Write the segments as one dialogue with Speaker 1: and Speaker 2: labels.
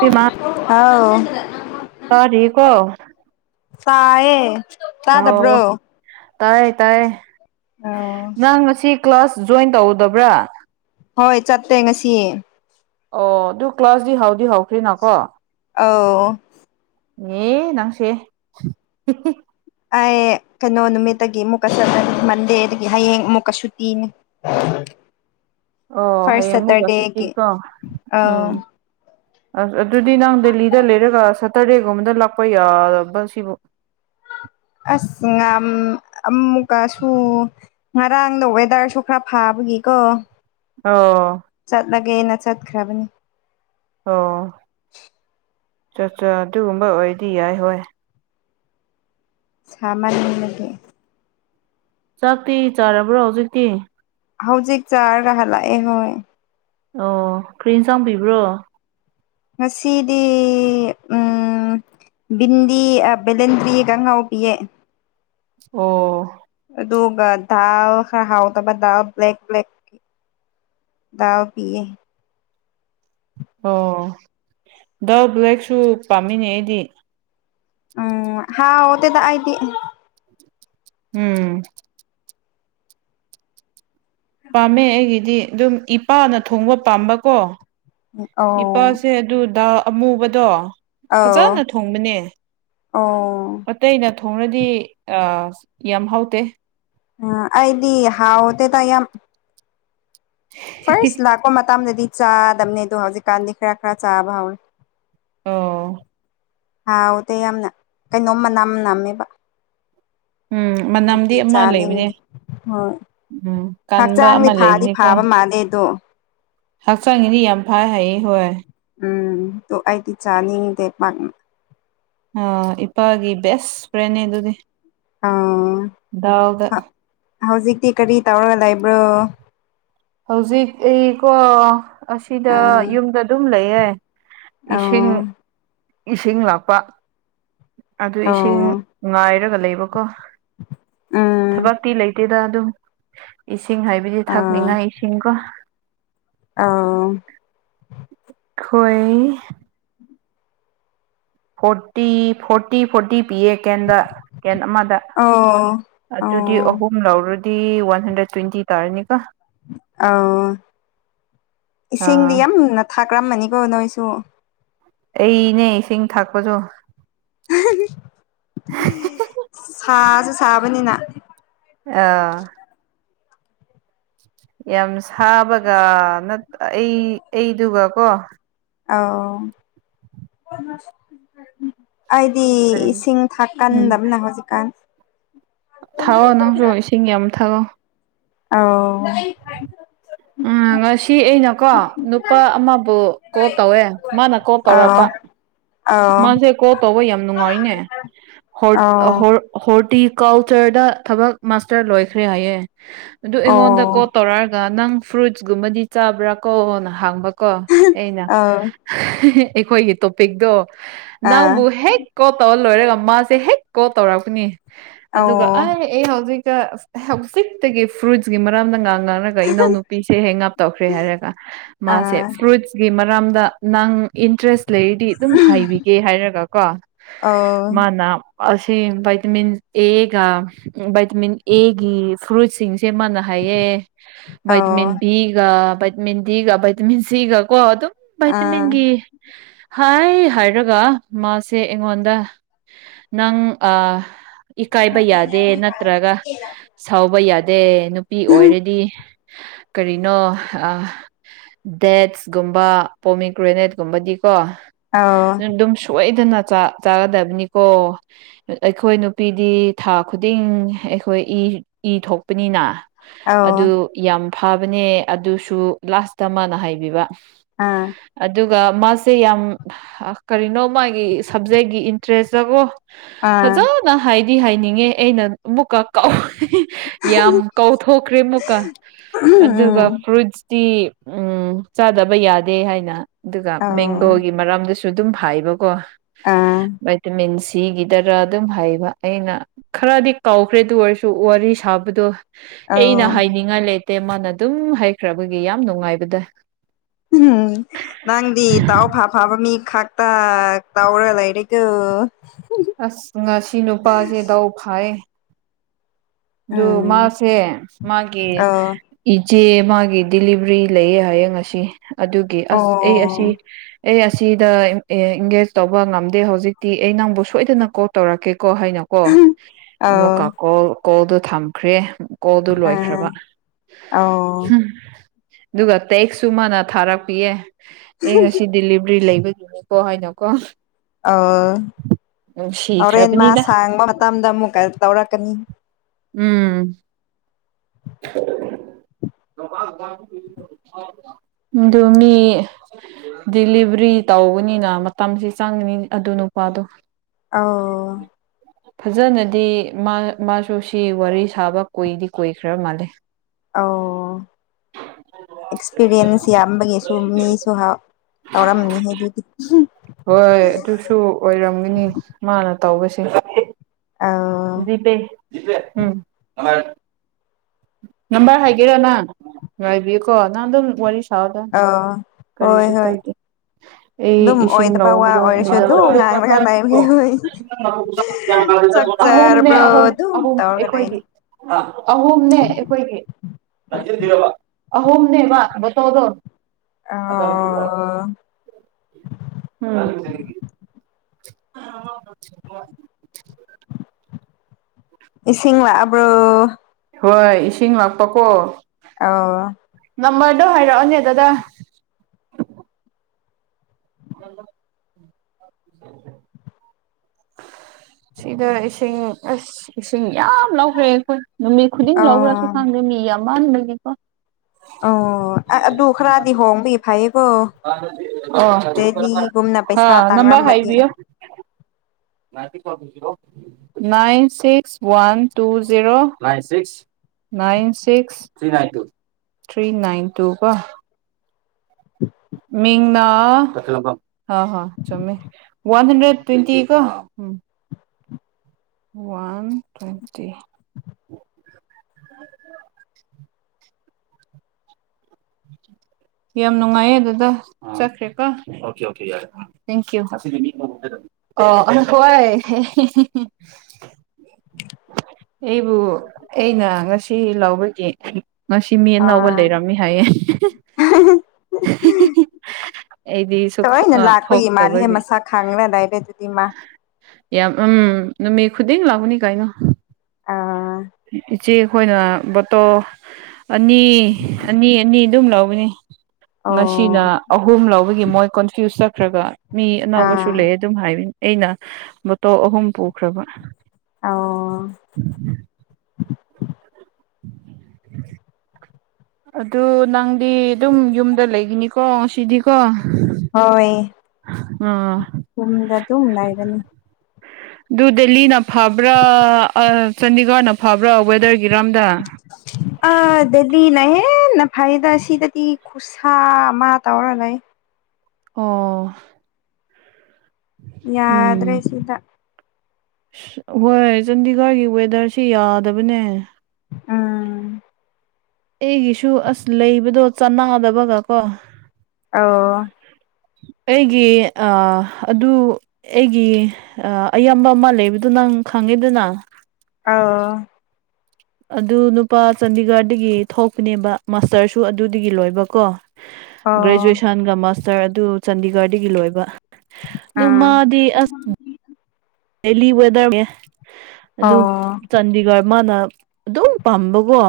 Speaker 1: ꯏꯃꯥ
Speaker 2: ꯑꯥꯎ
Speaker 1: ꯇꯥꯔꯤꯀꯣ
Speaker 2: ꯆꯌꯦꯦ ꯆꯥꯗ ꯄꯨ꯭ꯔꯣ
Speaker 1: ꯇꯥꯏ ꯇꯥꯏ ꯅꯪ ꯉꯁꯤ ꯀ꯭ꯂꯥꯁ ꯖꯣꯏꯟ ꯇꯧꯗꯕ꯭ꯔꯥ
Speaker 2: ꯍꯣꯏ ꯆꯠꯇꯦ ꯉꯁꯤꯌꯦ
Speaker 1: ꯑꯣ ꯑꯗꯨ ꯀ꯭ꯂꯥꯁꯗꯤ ꯍꯥꯎꯗꯤ ꯍꯥꯎꯈ꯭ꯔꯤꯅꯀꯣ
Speaker 2: ꯑ
Speaker 1: ꯑꯦ ꯅꯪꯁꯦ
Speaker 2: ꯑꯩ ꯀꯩꯅꯣ ꯅꯨꯃꯤꯠꯇꯒꯤ ꯑꯃꯨꯛꯀ ꯆꯠꯂꯅꯤ ꯃꯟꯗꯦꯗꯒꯤ ꯍꯌꯦꯡ ꯑꯃꯨꯛꯀꯁꯨꯨꯇꯤꯅꯤ
Speaker 1: ꯑꯣ
Speaker 2: ꯐꯔꯁ
Speaker 1: ꯍꯌꯦꯡ ꯃꯨꯛꯀ
Speaker 2: ꯁꯇꯔꯗꯦꯒꯤ
Speaker 1: ꯁꯨꯇꯤꯀꯣ
Speaker 2: ꯑ
Speaker 1: ꯎꯝ ꯑꯁ ꯑꯗꯨꯗꯤ ꯅꯪ ꯗꯦꯜꯂꯤꯗ ꯂꯩꯔꯒ ꯁꯇꯔꯗꯦꯒꯨꯝꯕꯗ ꯂꯥꯛꯄ ꯌꯥꯕ ꯁꯤꯕꯨ
Speaker 2: ꯑꯁ ꯉ ꯑꯃꯨꯛꯀꯁꯨ ꯉꯔꯥꯡꯗ ꯋꯦꯗꯔꯁꯨ ꯈꯔ ꯐꯕ ꯀꯣ
Speaker 1: ꯑꯣ
Speaker 2: ꯆꯠꯂꯒꯦꯅ ꯆꯠꯈ꯭ꯔꯕꯅꯤ
Speaker 1: ꯑꯣ ꯆꯠꯆꯥ ꯑꯗꯨꯒꯨꯝꯕ ꯑꯣꯏꯗꯤ ꯌꯥꯏ ꯍꯣꯏ
Speaker 2: ꯁꯥꯃꯅ ꯂꯦ
Speaker 1: ꯆꯥꯛꯇꯤ ꯆꯥꯔꯕ꯭ꯔꯣ ꯍꯧꯖꯤꯛꯇꯤ
Speaker 2: ꯍꯧꯖꯤꯛ ꯆꯥꯔꯒ ꯂꯥꯛꯑꯦ ꯍꯣꯏ
Speaker 1: ꯑꯣ ꯀꯔꯤꯟ ꯆꯥꯡꯕꯤꯕ꯭ꯔꯣ
Speaker 2: ꯃꯁꯤꯗꯤ ꯎꯝ ꯕꯤꯗꯤꯤ ꯕꯂꯟꯗꯔꯤ ꯉꯎ ꯄꯤ ꯑꯦꯦ
Speaker 1: ꯑꯣ
Speaker 2: ꯑꯗꯨꯗꯥꯔ ꯍꯥꯎ ꯇꯕꯗꯥ ꯭ꯂꯦꯛ ꯭ꯂꯦꯛ ꯎ ꯄꯌꯦ
Speaker 1: ꯑꯣ ꯗꯜ ꯕ꯭ꯂꯦꯛꯁꯨ ꯄꯥꯝꯃꯤꯅꯦ ꯑꯩꯗꯤ
Speaker 2: ꯎꯝ ꯍꯥꯎꯗꯦꯗ ꯑꯗꯤ
Speaker 1: ꯎꯝ ꯄꯥꯝꯃꯦ ꯑꯩꯒꯤꯗꯤ ꯑꯗꯨꯝ ꯏꯄꯥꯅ ꯊꯣꯡꯕ ꯄꯥꯝꯕꯀꯣ
Speaker 2: ꯑꯧ
Speaker 1: ꯏꯄꯥꯁꯦ ꯑꯗꯨ ꯗꯥ ꯑꯃꯨꯕꯗꯣ
Speaker 2: ꯑꯧ
Speaker 1: ꯐꯖꯅ ꯊꯣꯡꯕꯅꯦ
Speaker 2: ꯑꯣ
Speaker 1: ꯑꯇꯩꯅ ꯊꯣꯡꯅꯗꯤ ꯌꯥꯝ ꯍꯥꯎꯇꯦ
Speaker 2: ꯑ ꯑꯩꯗꯤ ꯍꯥꯎꯑꯣꯗ ꯇ ꯌꯥꯝ ꯐꯔꯁ ꯂꯥꯛꯄ ꯃꯇꯝꯗꯗꯤ ꯆꯥꯗꯝꯅꯦꯗꯣ ꯍꯧꯖꯤꯛꯀꯥꯟꯗꯤ ꯈꯔ ꯈꯔ ꯆꯥꯕ ꯍꯧꯔꯦ
Speaker 1: ꯑꯣ
Speaker 2: ꯍꯥꯎ ꯎꯗ ꯌꯥꯝꯅ ꯀꯩꯅꯣꯝ ꯃꯅꯥꯝ ꯅꯅꯥꯝꯃꯦꯕ
Speaker 1: ꯎꯝ ꯃꯅꯝꯗꯤ
Speaker 2: ꯇꯀꯤ
Speaker 1: ꯑꯃ ꯂꯩꯕꯅꯦ
Speaker 2: ꯆꯅꯤꯗ ꯑꯣ
Speaker 1: ꯎꯝ ꯀꯟꯕ
Speaker 2: ꯍꯛꯆꯥꯡꯗꯤ
Speaker 1: ꯑꯃ
Speaker 2: ꯐꯥꯗꯤ
Speaker 1: ꯂꯩꯕꯅꯤꯀꯣ
Speaker 2: ꯐꯥꯕ ꯃꯥꯜꯂꯦ ꯑꯗꯣ
Speaker 1: ꯍꯛꯆꯥꯡꯒꯤꯗꯤ ꯌꯥꯝ ꯐꯩ ꯍꯥꯏꯌꯦ ꯍꯣꯏ
Speaker 2: ꯎꯝꯣ ꯑꯩꯗꯤ ꯆꯥꯅꯤꯡꯗꯦ ꯄꯥꯛ
Speaker 1: ꯑ ꯏꯄꯥꯒꯤ ꯕꯦꯁ ꯐ꯭ꯔꯦꯦ ꯑꯗꯨꯗꯤ
Speaker 2: ꯑ
Speaker 1: ꯗꯥꯎꯒ
Speaker 2: ꯍꯧꯖꯤꯛꯇꯤ ꯀꯔꯤ ꯇꯧꯔꯒ ꯂꯩꯕ꯭ꯔꯣ
Speaker 1: ꯍꯧꯖꯤꯛ ꯑꯩꯀꯣ ꯑꯁꯤꯗ
Speaker 2: ꯑ
Speaker 1: ꯌꯨꯝꯗ ꯑꯗꯨꯝ ꯂꯩꯌꯦ
Speaker 2: ꯑ
Speaker 1: ꯏꯁꯤꯡ ꯏꯁꯤꯡ ꯂꯥꯞꯄ ꯑꯗꯨ
Speaker 2: ꯑ
Speaker 1: ꯏꯁꯤꯡ ꯉꯥꯏꯔꯒ ꯂꯩꯕꯀꯣ
Speaker 2: ꯎꯝ
Speaker 1: ꯊꯕꯛꯇꯤ ꯂꯩꯇꯦꯗ ꯑꯗꯨꯝ ꯏꯁꯤꯡ ꯍꯥꯏꯕꯗꯤ ꯊꯛꯅꯤꯡꯉꯥꯏ ꯏꯁꯤꯡꯀꯣ
Speaker 2: ꯑꯥ
Speaker 1: ꯑꯩꯣꯏ ꯐꯣꯔꯇꯤ ꯐꯣꯔꯇꯤ ꯐꯣꯔꯇꯤ ꯄꯤ ꯑꯦ ꯀꯦꯟꯗ ꯀꯦꯟ ꯑꯃꯗ
Speaker 2: ꯑꯧ
Speaker 1: ꯑꯗꯨꯗꯤ
Speaker 2: ꯑꯧ
Speaker 1: ꯑꯍꯨꯝ ꯂꯧꯔꯨ ꯗꯤ ꯋꯥꯟ ꯍꯟꯗ꯭ꯔꯦꯠ ꯇ꯭ꯋꯦꯟꯇꯤ ꯇꯥꯔꯅꯤ ꯀ
Speaker 2: ꯑꯣ ꯏꯁꯤꯡ
Speaker 1: ꯑꯥ
Speaker 2: ꯅꯥ ꯀ꯭ꯔꯝꯃꯅꯤ ꯀꯣꯅꯣꯏꯁꯨ
Speaker 1: ꯑꯩꯅꯦ ꯏꯁꯤꯡ ꯊꯥꯛꯄꯁꯨ
Speaker 2: ꯁꯥꯁꯨ ꯁꯥꯕꯅꯤꯅ
Speaker 1: ꯑꯥ ꯌꯥꯝ ꯁꯥꯕꯒ ꯑꯩ ꯑꯩꯗꯨꯒ ꯀꯣ
Speaker 2: ꯑꯥꯎ ꯑꯩꯗꯤ
Speaker 1: ꯀꯔꯤ
Speaker 2: ꯏꯁꯤꯡ
Speaker 1: ꯎꯝ
Speaker 2: ꯊꯥꯛꯀꯟꯗꯕꯅ ꯍꯧꯖꯤꯛꯀꯥꯟ
Speaker 1: ꯊꯥꯛꯑꯣ ꯅꯪꯁꯨ ꯏꯁꯤꯡ ꯌꯥꯝ ꯊꯥꯛꯑꯣ
Speaker 2: ꯑ
Speaker 1: ꯎ ꯉꯁꯤ ꯑꯩꯅꯀꯣ ꯅꯨꯄꯥ ꯑꯃꯕꯨ ꯀꯣꯜ ꯇꯧꯋꯦ ꯃꯥꯅ ꯀꯣꯜ ꯇꯧꯔꯛꯄ
Speaker 2: [unintelligible]
Speaker 1: ꯃꯥꯁꯦ ꯀꯣ ꯇꯧꯕ ꯌꯥꯝ ꯅꯨꯡꯉꯥꯏꯅꯦ ꯍ ꯍꯣꯔꯇꯤ ꯀꯜꯆꯔꯗ ꯊꯕꯛ ꯃꯥꯁꯇꯔ ꯂꯣꯏꯈ꯭ꯔꯦ ꯍꯥꯏꯌꯦꯦ ꯑꯗꯨ ꯑꯩꯉꯣꯟꯗ
Speaker 2: ꯑꯧ
Speaker 1: ꯀꯣꯜ ꯇꯧꯔꯛꯑꯒ ꯅꯪ ꯐ꯭ꯔꯨꯏꯠꯁꯀꯨꯝꯕꯗꯤ ꯆꯥꯕ꯭ꯔꯥ ꯀꯣꯅ ꯍꯥꯡꯕꯀꯣ ꯑꯩꯅ
Speaker 2: ꯑꯣ
Speaker 1: ꯑꯩꯈꯣꯏꯒꯤ ꯇꯣꯄꯤꯛꯇꯣ
Speaker 2: ꯑꯧ ꯑ
Speaker 1: ꯅꯪꯕꯨ ꯍꯦꯛ ꯀꯣ ꯇ ꯂꯣꯏꯔꯒ ꯃꯥꯁꯦ ꯍꯦꯛ ꯀꯣꯜ ꯇꯧꯔꯛꯄꯅꯤ ꯑꯗꯨꯒ
Speaker 2: ꯑꯧ
Speaker 1: ꯑꯩ ꯑꯩ ꯍꯧꯖꯤꯛ ꯍꯧꯖꯤꯛꯇꯒꯤ ꯐ꯭ꯔꯨꯏꯀꯤ ꯃꯔꯝꯗꯥꯡ ꯍꯥꯏ
Speaker 2: ꯑ
Speaker 1: ꯃꯔꯝꯗ ꯅꯪ ꯏꯟꯇꯔꯦꯁ ꯂꯩꯔꯤꯗꯤ ꯑꯗꯨꯝ ꯍꯥꯏꯕꯤꯒꯦ ꯍꯥꯏꯔꯒ ꯀꯣ
Speaker 2: ꯑꯧ
Speaker 1: ꯃꯥꯅ ꯑꯁꯤ ꯚꯥꯏꯇꯃꯤꯟ ꯑꯦꯒ ꯚꯥꯏꯇꯃꯤꯟ ꯑꯦꯒꯤ ꯐ꯭ꯔꯨꯏꯠꯁꯤꯡꯁꯦ ꯃꯥꯅ ꯍꯥꯏ ꯑꯦ
Speaker 2: ꯑꯧ
Speaker 1: ꯩꯠꯃꯤꯟꯕꯤꯒ ꯩꯠꯃꯤꯟ ꯒ ꯩꯇꯃꯤꯟ ꯁꯤꯒ ꯀꯣ ꯑꯗꯨ
Speaker 2: ꯑꯧ
Speaker 1: ꯥꯏꯇ ꯃꯤꯦ ꯍ ꯍꯥꯏꯔꯒ ꯃꯥꯁꯦ ꯑꯩꯉꯣꯟꯗ ꯅꯪ ꯑ ꯏꯀꯥꯏꯕ ꯌꯥꯗꯦ ꯅꯠꯇ꯭ꯔꯒ ꯁꯥꯎꯕ ꯌꯥꯗꯦ ꯅꯨꯄꯤ ꯑꯣꯏꯔꯗꯤ ꯀꯔꯤꯅꯣ ꯗꯦꯠꯁꯀꯨꯝꯕ ꯄꯣꯃꯤꯒ꯭ꯔꯦꯅꯦꯠꯀꯨꯝꯕꯗꯤꯀꯣ ꯑꯗꯨꯝ ꯁꯣꯏ ꯐꯖꯅ ꯆꯥꯒꯗꯕꯅꯤꯀꯣ ꯑꯩꯈꯣꯏ ꯅꯨꯄꯤꯗꯤ ꯊꯥ ꯈꯨꯗꯤꯡ ꯑꯩꯈꯣꯏ ꯑꯩꯈꯣꯏ ꯏ ꯏ ꯊꯣꯛꯄꯅꯤꯅ ꯑꯗꯨ ꯌꯥꯝ ꯐꯕꯅꯦ ꯑꯗꯨꯁꯨ ꯂꯥꯁꯇ ꯃꯥꯅ ꯍꯥꯏꯕꯤꯕ
Speaker 2: ꯑꯥ
Speaker 1: ꯑꯗꯨꯒ ꯃꯥꯁꯦ ꯌꯥꯝ ꯀꯔꯤꯅꯣ ꯃꯥꯒꯤ ꯁꯞꯖꯦꯛꯀꯤ ꯏꯟꯇꯔꯦꯁꯇꯀꯣ ꯐꯖꯅ ꯍꯥꯏꯗꯤ ꯍꯥꯏꯅꯤꯡꯉꯦ ꯑꯩꯅ ꯑꯃꯨꯛꯀ ꯀꯥꯎ ꯌꯥꯝ ꯀꯧꯊꯣꯛꯈ꯭ꯔꯦ ꯑꯃꯨꯛꯀ ꯑꯗꯨꯒ ꯐ꯭ꯔꯨꯠ ꯇꯤ ꯎꯝ ꯆꯥꯗꯕ ꯌꯥꯗꯦ ꯍꯥꯏꯅ ꯑꯗꯨꯒ ꯃꯦꯡꯒꯣ ꯑꯗꯨꯁꯨ ꯑꯗꯨꯝ ꯐꯥꯏꯕꯀꯣ ꯚꯥꯏꯇꯥꯃꯤꯟꯁ ꯁꯤꯒꯤꯗꯔ ꯑꯗꯨꯝ ꯍꯩꯕ ꯑꯩꯅ ꯈꯔꯗꯤ ꯀꯥꯎꯈ꯭ꯔꯦꯗ ꯑꯣꯏꯔꯁꯨ ꯋꯥꯔꯤ ꯁꯥꯕꯗꯣ ꯑꯩꯅ ꯍꯥꯏꯅꯤꯡꯉꯥꯏ ꯂꯩꯇꯦ ꯃꯥꯅ ꯑꯗꯨꯝ ꯍꯥꯏꯈ꯭ꯔꯕꯒꯤ ꯌꯥꯝ ꯅꯨꯡꯉꯥꯏꯕꯗ
Speaker 2: ꯎꯝ ꯅꯪꯗꯤ ꯗꯥꯎ ꯐꯥ ꯐꯥꯕ ꯃꯤ ꯈꯛꯇ ꯇꯗꯥꯎꯔ ꯂꯩꯔꯦꯒ
Speaker 1: ꯑꯁ ꯉꯁꯤ ꯅꯨꯄꯥꯁꯦꯗꯥꯎ ꯐꯥꯏꯌꯦ ꯑꯗꯨ
Speaker 2: ꯎꯝ
Speaker 1: ꯃꯥꯁꯦ ꯃꯥꯒꯤ
Speaker 2: ꯑꯣ
Speaker 1: ꯖꯦ ꯃꯥꯒꯤ ꯗꯤꯂꯤꯚꯔꯤ ꯂꯩꯌꯦ ꯍꯌꯦꯡ ꯉꯁꯤ ꯑꯗꯨꯒꯤ
Speaker 2: ꯑꯣ
Speaker 1: ꯑꯁ ꯑꯩ ꯑꯁꯤ ꯑꯩ ꯑꯁꯤꯗ ꯏꯡꯒꯦꯖ ꯇꯧꯕ ꯉꯝꯗꯦ ꯍꯧꯖꯤꯛꯇꯤ ꯑꯩ ꯅꯪꯕꯨ ꯁꯣꯏꯗꯅ ꯀꯣꯜ ꯇꯧꯔꯛꯀꯦꯀꯣ ꯍꯥꯏꯅꯀꯣ ꯑꯃꯨꯛꯀ ꯀꯣꯜ ꯀꯣꯜꯗꯣ ꯊꯝꯈ꯭ꯔꯦ ꯀꯣꯜꯗꯨ
Speaker 2: ꯑ ꯑ
Speaker 1: ꯂꯣꯏꯈ꯭ꯔꯕ
Speaker 2: ꯑꯣ
Speaker 1: ꯎꯝ ꯑꯗꯨꯒ ꯇꯦꯛꯁꯁꯨ ꯃꯥꯅ ꯊꯥꯔꯛꯄꯤꯌꯦ ꯑꯦ ꯉꯁꯤ ꯗꯗꯤꯂꯤꯚꯔꯤ ꯂꯩꯕꯗꯨ ꯀ ꯍꯥꯏꯅꯣꯀꯣ
Speaker 2: ꯑ ꯍꯣꯔꯦꯟ ꯃꯥ
Speaker 1: ꯅꯨꯡꯁꯤꯈ꯭ꯔꯕꯅꯤꯗ
Speaker 2: ꯁꯥꯡꯕ ꯃꯇꯝꯗ ꯑꯃꯨꯛ ꯀ ꯇꯧꯔꯛꯀꯅꯤ
Speaker 1: ꯎꯝ ꯍ ꯑꯗꯨꯃꯤ ꯗꯤꯂꯤꯚꯔꯤ ꯇꯧꯒꯅꯤꯅ ꯃꯇꯝꯁ ꯆꯪꯒꯅꯤ ꯑꯗꯨ ꯅꯨꯄꯥꯗꯣ
Speaker 2: ꯑꯣ
Speaker 1: ꯐꯖꯅꯗꯤ ꯃꯥ ꯃꯥꯁꯨ ꯁꯤ ꯋꯥꯔꯤ ꯁꯥꯕ ꯀꯣꯏꯗꯤ ꯀꯣꯏꯈ꯭ꯔ ꯃꯥꯜꯂꯦ
Speaker 2: ꯑꯣ ꯑꯦꯛꯁꯄꯤꯔꯤꯌꯦꯟꯁ ꯌꯥꯝꯕꯒꯤꯁꯨ ꯃꯤꯁꯨ ꯇꯎꯔꯝꯅꯤ ꯑꯗꯨꯒꯤ
Speaker 1: ꯍꯣꯏ ꯑꯗꯨꯁꯨ ꯑꯣꯏꯔꯝꯒꯅꯤ ꯃꯥꯅ ꯇꯧꯕꯁꯤꯡ
Speaker 2: ꯑꯧ
Speaker 1: ꯖꯤꯄꯦꯦꯝ ꯅꯝꯕꯔ ꯍꯥꯏꯒꯦꯔ ꯅꯪ ꯉꯥꯏꯕꯤꯌꯨꯀꯣ ꯅꯪ ꯑꯗꯨꯝ ꯋꯥꯔꯤ ꯊꯥꯎ ꯊ
Speaker 2: ꯑꯧ ꯍꯣꯏ
Speaker 1: ꯀꯔꯤꯁꯤ
Speaker 2: ꯍꯣꯏ
Speaker 1: ꯀꯥꯏ ꯑꯩ
Speaker 2: ꯑꯗꯨꯝ
Speaker 1: ꯏꯁꯤꯡ
Speaker 2: ꯑꯣꯏꯗꯕ ꯋꯥ
Speaker 1: ꯅꯧꯗ
Speaker 2: ꯑꯣꯏꯔꯁꯨ
Speaker 1: ꯃꯤꯗ
Speaker 2: ꯑꯗꯨꯝ ꯉꯥꯡꯂꯒ ꯂꯩꯕꯅꯦ ꯍꯣꯏ ꯆꯥꯛ
Speaker 1: ꯑꯍꯨꯝꯅꯦ
Speaker 2: ꯆꯥꯔꯕ꯭ꯔꯣ
Speaker 1: ꯑꯍꯨꯝ
Speaker 2: ꯑꯗꯨꯝ
Speaker 1: ꯑꯍꯨꯝ
Speaker 2: ꯇꯧꯔꯒ ꯂꯩꯅꯤ
Speaker 1: ꯑꯩꯈꯣꯏꯒꯤ ꯑꯍꯨꯝꯅꯦ ꯑꯩꯈꯣꯏꯒꯤ ꯑꯍꯣꯨꯝꯅꯦꯕꯁꯣꯗꯣ ꯑꯗꯣ
Speaker 2: ꯑꯣ
Speaker 1: ꯎꯝ [unintelligible]
Speaker 2: ꯏꯁꯤꯡꯂꯕ꯭ꯔꯣ
Speaker 1: ꯍꯣꯏ ꯏꯁꯤꯡ ꯂꯥꯛꯄꯀꯣ
Speaker 2: ꯑꯣ
Speaker 1: ꯅꯝꯕꯔꯗꯣ ꯍꯥꯏꯔꯛꯑꯣꯅꯦ ꯗꯗꯥ ꯍ ꯁꯤꯗ ꯏꯁꯤꯡ ꯑꯁ ꯏꯁꯤꯡ ꯌꯥꯝ ꯂꯧꯈ꯭ꯔꯦ ꯑꯩꯈꯣꯏ ꯅꯨꯃꯤꯠ ꯈꯨꯗꯤꯡ ꯂꯧꯈ꯭ꯔꯁꯨ
Speaker 2: ꯑꯧ
Speaker 1: ꯈꯥꯡꯗꯦ ꯃꯤ ꯌꯥꯝ ꯃꯟꯕꯅꯤꯀꯣ
Speaker 2: ꯑꯣ ꯑ ꯑꯗꯨꯣ ꯈꯔꯥꯗꯤ ꯍꯣꯡꯕ ꯏ ꯐꯩꯀꯣ ꯄꯩꯁꯥ
Speaker 1: ꯑ ꯅꯪꯝꯕꯔ
Speaker 2: ꯇꯥꯡꯔꯝꯃꯗꯤ
Speaker 1: ꯍꯥꯏꯕꯤꯣ nine six one two zero nine six nine six three nine two ꯀꯣ ꯃꯤꯡꯅ ꯍ ꯆꯨꯝꯃꯦ ꯋꯥꯟ ꯍꯟꯗ꯭ꯔꯦꯠ ꯇ꯭ꯋꯦꯟꯇꯤ ꯀꯣ ꯎꯝ ꯋꯥꯟ ꯇ꯭ꯋꯦꯟꯇꯤ ꯎ ꯌꯥꯝ ꯅꯨꯡꯉꯥꯏꯌꯦ ꯑꯗꯨꯗ ꯆꯠꯈ꯭ꯔꯦꯀꯣ ꯊꯦꯡꯀꯨ ꯑ ꯍꯣꯏ
Speaker 2: [unintelligible]
Speaker 1: ꯑꯩꯕꯨ ꯑꯩꯅ ꯉꯁꯤ ꯂꯥꯎꯕꯒꯤ ꯉꯁꯤ ꯃꯤ ꯑꯅꯧꯕ ꯂꯩꯔꯝꯃꯤ ꯍꯥꯏꯌꯦ
Speaker 2: ꯎꯝ
Speaker 1: ꯑꯩꯗꯤ ꯁꯨꯛ
Speaker 2: ꯇꯅ ꯂꯥꯛꯄꯒꯤ ꯃꯥꯜꯂꯦꯍꯦ
Speaker 1: ꯊꯣꯛꯇꯕꯒꯤ
Speaker 2: ꯃꯁꯥ ꯈꯥꯡꯅꯗꯥꯏꯔꯦ ꯑꯗꯨꯗꯤ ꯏ ꯃꯥ
Speaker 1: ꯌꯥꯝ ꯎꯝꯃꯤ ꯈꯨꯗꯤ ꯂꯒꯅꯤ ꯀꯥꯏꯅꯣ
Speaker 2: ꯑꯥ
Speaker 1: ꯏꯆꯦ ꯑꯩꯈꯣꯏꯅ ꯕꯣꯇꯣ ꯑꯅꯤ ꯑꯅꯤ ꯑꯅꯤ ꯑꯗꯨꯝ ꯂꯧꯕꯅꯤ
Speaker 2: ꯑꯣ
Speaker 1: ꯉꯁꯤꯅ ꯑꯍꯨꯝ ꯂꯧꯕꯒꯤ ꯃꯣꯏ ꯀꯣꯟꯐ꯭ꯌꯨꯁ ꯆꯠꯈ꯭ꯔꯒ ꯃꯤ ꯑꯅꯥꯕꯁꯨ
Speaker 2: ꯑꯥ
Speaker 1: ꯂꯩ ꯑꯗꯨꯝ ꯍꯥꯏ ꯑꯩꯅ ꯕꯣꯇꯣ ꯑꯍꯨꯝ ꯄꯨꯈ꯭ꯔꯕ
Speaker 2: ꯑꯣ [unintelligible]
Speaker 1: ꯑꯗꯨ ꯅꯪꯗꯤ ꯑꯗꯨꯝ ꯌꯨꯝꯗ ꯂꯩꯒꯅꯤꯀꯣ ꯁꯤꯗꯤꯀꯣ
Speaker 2: ꯍꯣꯏ ꯀꯨꯝꯗ ꯑꯗꯨꯝꯅꯥꯏꯒꯅꯤ
Speaker 1: ꯑꯗꯨ ꯗꯦꯜꯂꯤꯅ ꯐꯕ꯭ꯔꯥ ꯆꯥꯟꯗꯤꯒꯔꯅ ꯐꯕ꯭ꯔꯥ ꯋꯦꯗꯔ ꯏꯔꯝꯗ
Speaker 2: ꯑꯅ ꯍꯦꯟꯅ ꯐꯩꯗ ꯁꯤꯗꯗꯤ ꯈꯨꯠꯁꯥ ꯑꯃ ꯇꯧꯔ ꯂꯩ
Speaker 1: ꯑꯣ
Speaker 2: ꯌꯥꯗ꯭ꯔꯦ
Speaker 1: ꯎꯝ
Speaker 2: ꯁꯤꯗ
Speaker 1: ꯍꯣꯏ ꯆꯥꯟꯗꯤꯒꯔꯒꯤ ꯋꯦꯗꯔꯁꯤ ꯌꯥꯗꯕꯅꯦ
Speaker 2: ꯎꯝ
Speaker 1: [unintelligible] ꯑꯩꯒꯤꯁꯨ ꯑꯁ ꯂꯩꯕꯗꯣ ꯆꯅꯥꯗꯕꯒ ꯀꯣ
Speaker 2: ꯑ
Speaker 1: ꯑꯩꯒꯤ ꯑꯗꯨ ꯑꯩꯒꯤ ꯑꯌꯥꯝꯕ ꯑꯃ ꯂꯩꯕꯗꯣ ꯅꯪ ꯈꯪ ꯐꯪꯉꯤꯗꯨꯅ
Speaker 2: ꯑ
Speaker 1: ꯑꯗꯨ ꯅꯨꯄꯥ ꯆꯥꯟꯗꯤꯒꯔꯗꯒꯤ ꯊꯣꯛꯄꯅꯦꯕ ꯃꯥꯁꯇꯔꯁꯨ ꯑꯗꯨꯗꯒꯤ ꯂꯣꯏꯕꯀꯣ
Speaker 2: ꯑꯣ
Speaker 1: ꯒ꯭ꯔꯦꯖꯨꯑꯦꯁꯟꯒ ꯃꯥꯁꯇꯔ ꯑꯗꯨ ꯆꯥꯟꯗꯤꯒꯔꯗꯒꯤ ꯂꯣꯏꯕ
Speaker 2: ꯑꯥ
Speaker 1: ꯑꯗꯨꯗꯨꯃ ꯗ ꯑꯁ ꯗꯦꯂꯤ ꯋꯦꯗꯔꯅꯦ ꯑꯗꯨ
Speaker 2: ꯑꯣ
Speaker 1: ꯆꯥꯟꯗꯤꯒꯔ ꯃꯥꯅ ꯑꯗꯨꯝ ꯄꯥꯝꯕꯀꯣ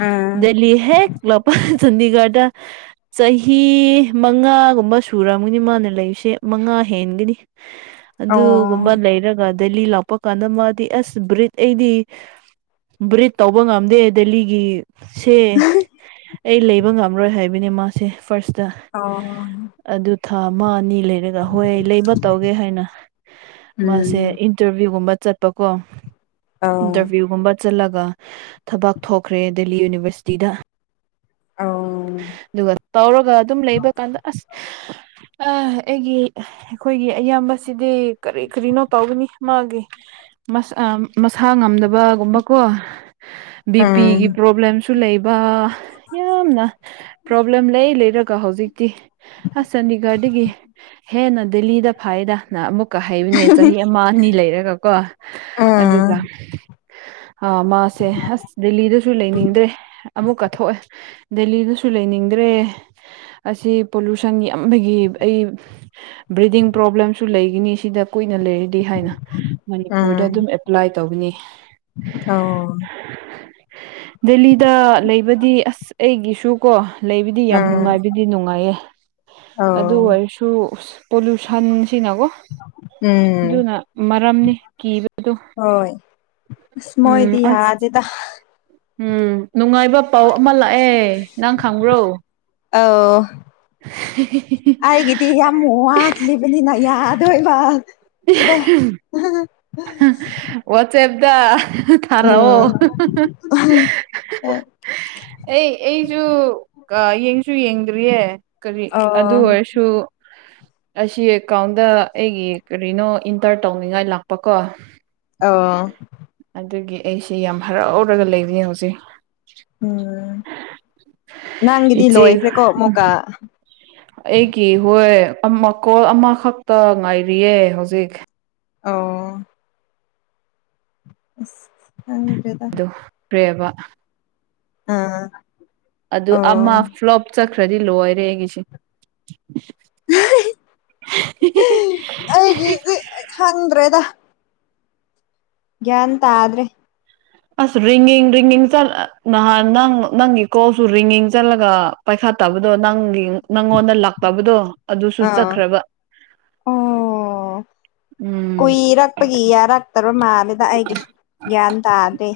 Speaker 2: ꯎꯝ
Speaker 1: ꯗꯦꯍꯤ ꯍꯦꯛ ꯂꯄ ꯆꯥꯟꯗꯤꯒꯔꯗ
Speaker 2: [unintelligible]
Speaker 1: ꯆꯍꯤ ꯃꯉꯥꯒꯨꯝꯕ ꯁꯨꯔꯝꯒꯅꯤ ꯃꯥꯅ ꯂꯩꯔꯤꯁꯦ ꯃꯉꯥ ꯍꯦꯟꯒꯅꯤ ꯑꯗꯨ
Speaker 2: ꯑꯣ
Speaker 1: ꯑꯗꯨꯒꯨꯝꯝꯕ ꯂ ꯂꯩꯔꯒ ꯗꯂꯤ ꯂꯥꯛꯄ ꯀꯥꯟꯗ ꯃꯥꯗꯤ ꯑꯁ ꯕ꯭ꯔꯤꯠ ꯑꯩꯗꯤ ꯕ꯭ꯔꯤꯠ ꯇꯧꯕ ꯉꯝꯗꯦ ꯗꯦꯜꯂꯤꯒꯤ ꯁꯦ ꯑꯩ ꯂꯩꯕ ꯉꯝꯔꯣꯏ ꯍꯥꯏꯕꯅꯦ ꯃꯥꯁꯦ ꯐꯥꯔꯁꯇ
Speaker 2: ꯑꯣ
Speaker 1: ꯑꯗꯨ ꯊꯥ ꯑꯃ ꯑꯅꯤ ꯍ ꯇꯧꯒꯦ ꯍꯥꯏ ꯃꯥꯁꯦ
Speaker 2: ꯎꯝ
Speaker 1: ꯆꯠꯣ
Speaker 2: ꯑꯧ
Speaker 1: ꯆꯠꯂꯒ ꯊꯕꯛ ꯊꯣꯛꯈ꯭ꯔꯦ ꯗꯦꯜꯂꯤ ꯌꯨꯅꯤꯚꯔꯁꯤꯇꯤꯗ
Speaker 2: ꯑꯧ ꯎꯝ
Speaker 1: ꯑꯗꯨꯒ ꯇꯧꯔꯒ ꯑꯗꯨꯝ ꯂꯩꯕ ꯀꯥꯟꯗ ꯑꯁ ꯑꯩꯒꯤ ꯑꯩꯈꯣꯏꯒꯤ ꯑꯌꯥꯝꯕꯁꯤꯗꯤ ꯀꯔꯤ ꯀꯔꯤꯅꯣ ꯇꯧꯒꯅꯤ ꯃꯥꯒꯤ ꯁꯥ ꯉꯝꯗꯕꯒꯨꯝꯕꯀꯣ ꯕꯤ ꯄꯤꯒꯤ
Speaker 2: ꯎꯝ
Speaker 1: ꯄ꯭ꯔꯣꯕ꯭ꯂꯦꯝꯁꯨ ꯂꯩꯕ ꯌꯥꯝꯅ ꯄ꯭ꯔꯣꯕ꯭ꯂꯦꯝ ꯂꯩ ꯂꯩꯔꯒ ꯍꯧꯖꯤꯛꯇꯤ ꯑꯁ ꯆꯥꯟꯗꯤꯒꯔꯗꯒꯤ ꯍꯦꯟꯅ ꯗꯦꯜꯂꯤꯗ ꯐꯥꯏ ꯍꯗ ꯅ ꯑꯃꯨꯛꯀ ꯍꯩꯕꯅꯦ ꯆꯍꯤ ꯑꯃ ꯑꯅꯤ ꯂꯩꯔꯒꯀꯣ
Speaker 2: ꯎꯝ
Speaker 1: ꯑꯗꯨꯒ
Speaker 2: [unintelligible]
Speaker 1: ꯃꯥꯁꯦ ꯑꯁ ꯗꯦꯜꯂꯤꯗꯁꯨ ꯂꯩꯅꯤꯡꯗ꯭ꯔꯦ ꯑꯃꯨꯛ ꯀꯠꯊꯣꯛꯑꯦ ꯗꯦꯜꯂꯤꯗꯁꯨ ꯂꯩꯅꯤꯡꯗ꯭ꯔꯦ ꯑꯁꯤ ꯄꯣꯂꯨꯁꯟ ꯌꯥꯝꯕꯒꯤ ꯑꯩ ꯕ꯭ꯔꯤꯗꯤꯡ ꯄ꯭ꯔꯣꯕ꯭ꯂꯦꯝꯁꯨ ꯂꯩꯅꯤ ꯩꯅ ꯂꯩꯔꯤꯗꯤ ꯍꯥꯏꯅ ꯃꯅꯤꯄꯨꯔꯗ ꯑꯗꯨꯝ ꯑꯦꯄ꯭ꯂꯥꯏ ꯇꯧꯕꯅꯤ
Speaker 2: ꯍ
Speaker 1: ꯗꯦꯜꯂꯤꯗ ꯂꯩꯕꯗꯤ ꯑꯁ ꯑꯩꯒꯤꯁꯨ ꯀꯣ ꯂꯩꯕꯗꯤ ꯌꯥꯝ
Speaker 2: ꯎꯝ
Speaker 1: ꯅꯨꯡꯉꯥꯏꯕꯗꯤ ꯅꯨꯡꯉꯥꯏꯌꯦ
Speaker 2: ꯑꯧ
Speaker 1: ꯑꯗꯨ ꯑꯣꯏꯔꯁꯨ ꯄꯣꯂꯨꯁꯟ ꯁꯤꯅꯒꯣ
Speaker 2: ꯎꯝ
Speaker 1: ꯑꯗꯨꯅ ꯃꯔꯝꯅꯤ ꯀꯤꯕꯗꯨ
Speaker 2: ꯁꯃꯣ ꯏꯌꯥ ꯑꯗꯨꯗꯗ
Speaker 1: ꯎꯝ ꯅꯨꯡꯉꯥꯏꯕ ꯄꯥꯎ ꯑꯃ ꯂꯥꯛꯑꯦ ꯅꯪ ꯈꯪꯕ꯭ꯔꯣ
Speaker 2: ꯑ ꯑꯩꯥꯏꯒꯤꯗꯤ ꯌꯥꯝꯃꯨꯠꯂꯤꯕꯂꯤꯅ ꯌꯥꯠ ꯣꯏꯃ
Speaker 1: ꯋꯥꯠꯁꯦꯞꯗ ꯊꯔꯑꯣ
Speaker 2: ꯎꯝ ꯑ
Speaker 1: ꯑꯩ ꯑꯩꯁꯨꯣ ꯌꯦꯡꯁꯨ ꯌꯦꯡꯗ꯭ꯔꯤꯌꯦ ꯀꯔꯤ ꯑꯗꯨ
Speaker 2: ꯑꯣ
Speaker 1: ꯑꯣꯏꯔꯁꯨ ꯑꯁꯤ ꯑꯦꯀꯥꯎꯟꯗ ꯑꯩꯒꯤ ꯅ ꯏꯟꯇꯔ ꯇꯧꯅꯤꯡꯉꯥꯏ ꯂꯥꯛꯄ ꯀꯣ
Speaker 2: ꯑꯥ
Speaker 1: ꯑꯩꯁꯤ ꯌꯥꯝ ꯍꯔꯥꯎꯔꯒ ꯂꯩꯔꯤ ꯍꯧꯖꯤꯛ
Speaker 2: ꯎꯝ ꯅꯪꯒꯤꯗꯤ
Speaker 1: ꯏꯆꯦ
Speaker 2: ꯂꯣꯏꯈ꯭ꯔꯦꯀꯣ ꯃꯣꯀꯥ
Speaker 1: ꯑꯩꯒꯤ ꯍꯣꯏ ꯃꯈꯀꯣꯜ ꯑꯃꯈꯛꯇ ꯉꯥꯏꯔꯤꯌꯦ ꯍꯧꯖꯤꯛ
Speaker 2: ꯑꯣ ꯑ ꯊ꯭ꯔꯦꯗ
Speaker 1: ꯄ꯭ꯔꯦꯕ
Speaker 2: ꯑꯝ
Speaker 1: ꯑꯗꯨ ꯑꯃ ꯐ꯭ꯂꯣꯞ ꯆꯠꯈ꯭ꯔꯗꯤ ꯂꯣꯏꯔꯦ ꯑꯩꯒꯤꯁꯦ
Speaker 2: ꯑꯩꯒꯤꯗꯤ ꯍꯪꯗ꯭ꯔꯦꯗ ꯒ꯭ꯌꯥꯟ ꯇꯥꯗ꯭ꯔꯦ
Speaker 1: ꯑꯁ ꯔꯤꯡꯉꯡ ꯔꯤꯡꯉꯡ ꯆꯠꯂ ꯅꯍꯥꯟ ꯅꯪ ꯅꯪꯒꯤ ꯀꯣꯁꯨ ꯔꯤꯡꯉꯡ ꯆꯠꯂꯒ ꯄꯥꯏꯈꯥ ꯐꯠꯇꯕꯗꯣ ꯅꯪꯒꯤ ꯅꯪꯉꯣꯟꯗ ꯂꯥꯛꯇꯕꯗꯣ ꯑꯗꯨꯁꯨ
Speaker 2: ꯑꯥ
Speaker 1: ꯆꯠꯈ꯭ꯔꯕ
Speaker 2: ꯑꯣ
Speaker 1: ꯎꯝ
Speaker 2: ꯀꯨꯏꯔꯛꯄꯒꯤ ꯌꯥꯔꯛꯇꯕ ꯃꯥꯜꯂꯦꯗ ꯑꯩꯒꯤꯁꯨ ꯒ꯭ꯌꯥꯟ ꯇꯥꯗ꯭ꯔꯦ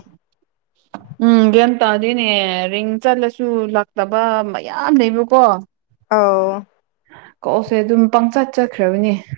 Speaker 2: ꯎ
Speaker 1: ꯎꯝ ꯒ꯭ꯌꯥꯟ ꯇꯥꯗꯣꯏꯅꯦ ꯔꯤꯡ ꯆꯠꯂꯁꯨ ꯂꯥꯛꯇꯕ ꯃꯌꯥꯝ ꯂꯩꯕꯀꯣ
Speaker 2: ꯑꯥꯎ
Speaker 1: ꯀꯣꯛꯁꯦ ꯑꯗꯨꯝ ꯄꯪꯆꯠ ꯆꯠꯈ꯭ꯔꯕꯅꯤ